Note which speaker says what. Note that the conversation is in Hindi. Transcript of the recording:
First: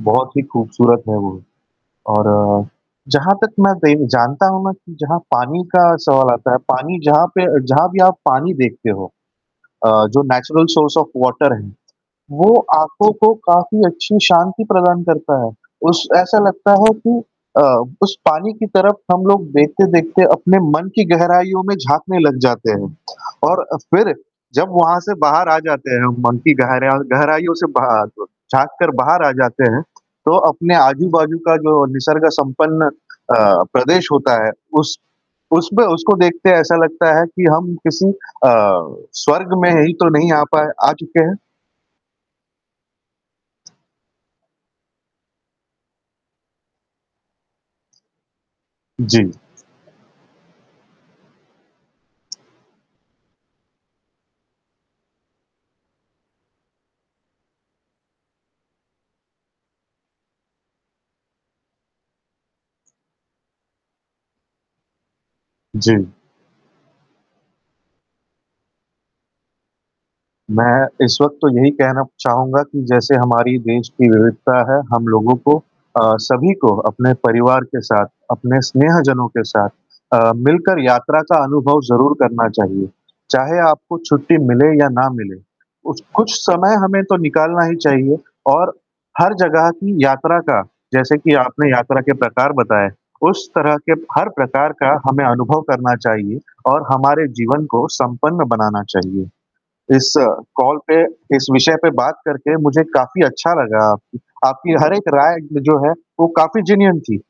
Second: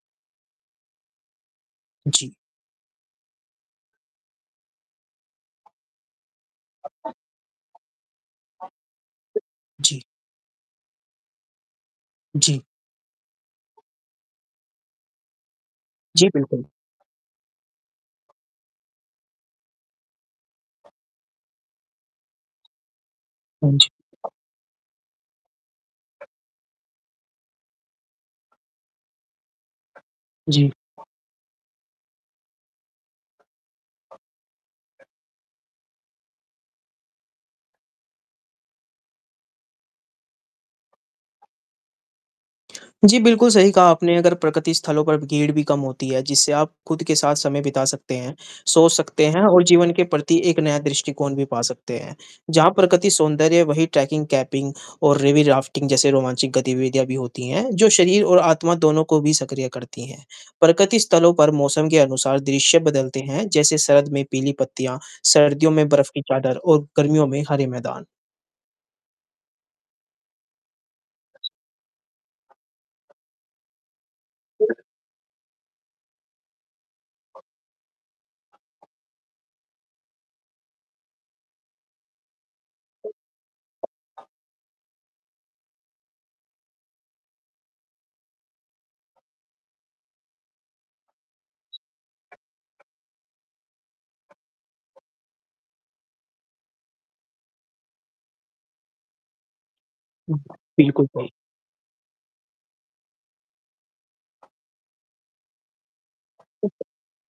Speaker 1: बहुत ही खूबसूरत है वो,
Speaker 2: जी।
Speaker 1: और जहाँ तक मैं बेन जानता हूँ ना कि जहाँ पानी का सवाल आता है, पानी जहाँ पे अ, जहाँ भी आप पानी
Speaker 2: हाँ।
Speaker 1: देखते हो। अ,
Speaker 2: जी।
Speaker 1: जो नेचुरल सोर्स ऑफ़ वाटर है। वो
Speaker 2: जी।
Speaker 1: आँखों को काफ़ी अच्छी शांति प्रदान करता है उस
Speaker 2: जी,
Speaker 1: ऐसा
Speaker 2: बिल्कुल।
Speaker 1: लगता है कि अ, उस पानी की तरफ़ हम लोग देखते-देखते अपने मन की गहराइयों में झाँकने लग जाते हैं और
Speaker 2: हाँ
Speaker 1: अ,
Speaker 2: जी।
Speaker 1: फ़िर जब वहाँ से बाहर आ जाते हैं हम। मन की गहरेया गहराइयों से बाहर आ जव झाँककर बाहर आ जाते हैं। तो
Speaker 2: जी।
Speaker 1: अपने आजू-बाजू का जो निसर्ग-संपन्न अ, प्रदेश होता है उस उसमें उसको देखते ऐसा लगता है कि हम किसी अ, स्वर्ग में ही तो नहीं आ पाए आ चुके हैं।
Speaker 2: जी, बिल्कुल सही कहा आपने अगर प्रकृति स्थलों पर ब भीड़ भी कम होती है। जिससे आप ख़ुद के साथ समय बिता सकते हैं, सोच सकते
Speaker 1: जी।
Speaker 2: हैं और जीवन के प्रति एक नया दृष्टिकोण भी पा सकते हैं। जहाँ प्रकृति सौंदर्य है वही ट्रैकिंग, केपिंग और रिवी राफ्टिंग जैसे रोमांचक गतिविधियाँ भी होती हैं जो शरीर और आत्मा दोनों को भी सक्रिय करती हैं। प्रकृति स्थलों पर मौसम के अनुसार दृश्य बदलते हैं जैसे सर्द में पीली पत्तियाँ, सर्दियों में
Speaker 1: जी।
Speaker 2: बर्फ की चादर और गर्मियों में हरे मैदान।
Speaker 1: मैं इस वक़्त तो यही कहना चाहूँगा कि जैसे हमारी देश की विविधता है हम लोगों को अ, सभी को अपने परिवार के साथ, अपने स्नेहजनों के साथ अ, मिलकर यात्रा का अनुभव ज़रूर करना चाहिए। चाहे आपको छुट्टी मिले या ना मिले उच कुछ समय हमें तो निकालना ही चाहिए और हर जगह की यात्रा का, जैसे कि आपने यात्रा के प्रकार बताए, उस तरह के हर प्रकार का हमें अनुभव करना चाहिए और हमारे जीवन को संपन्न बनाना चाहिए। इस
Speaker 2: हुँ।
Speaker 1: कॉल पे
Speaker 2: बिल्कुल सही।
Speaker 1: इस विषय पे बात करके मुझे काफ़ी अच्छा लगा आपकी आपकी हर एक राय जो है वो काफ़ी जिनियन थी।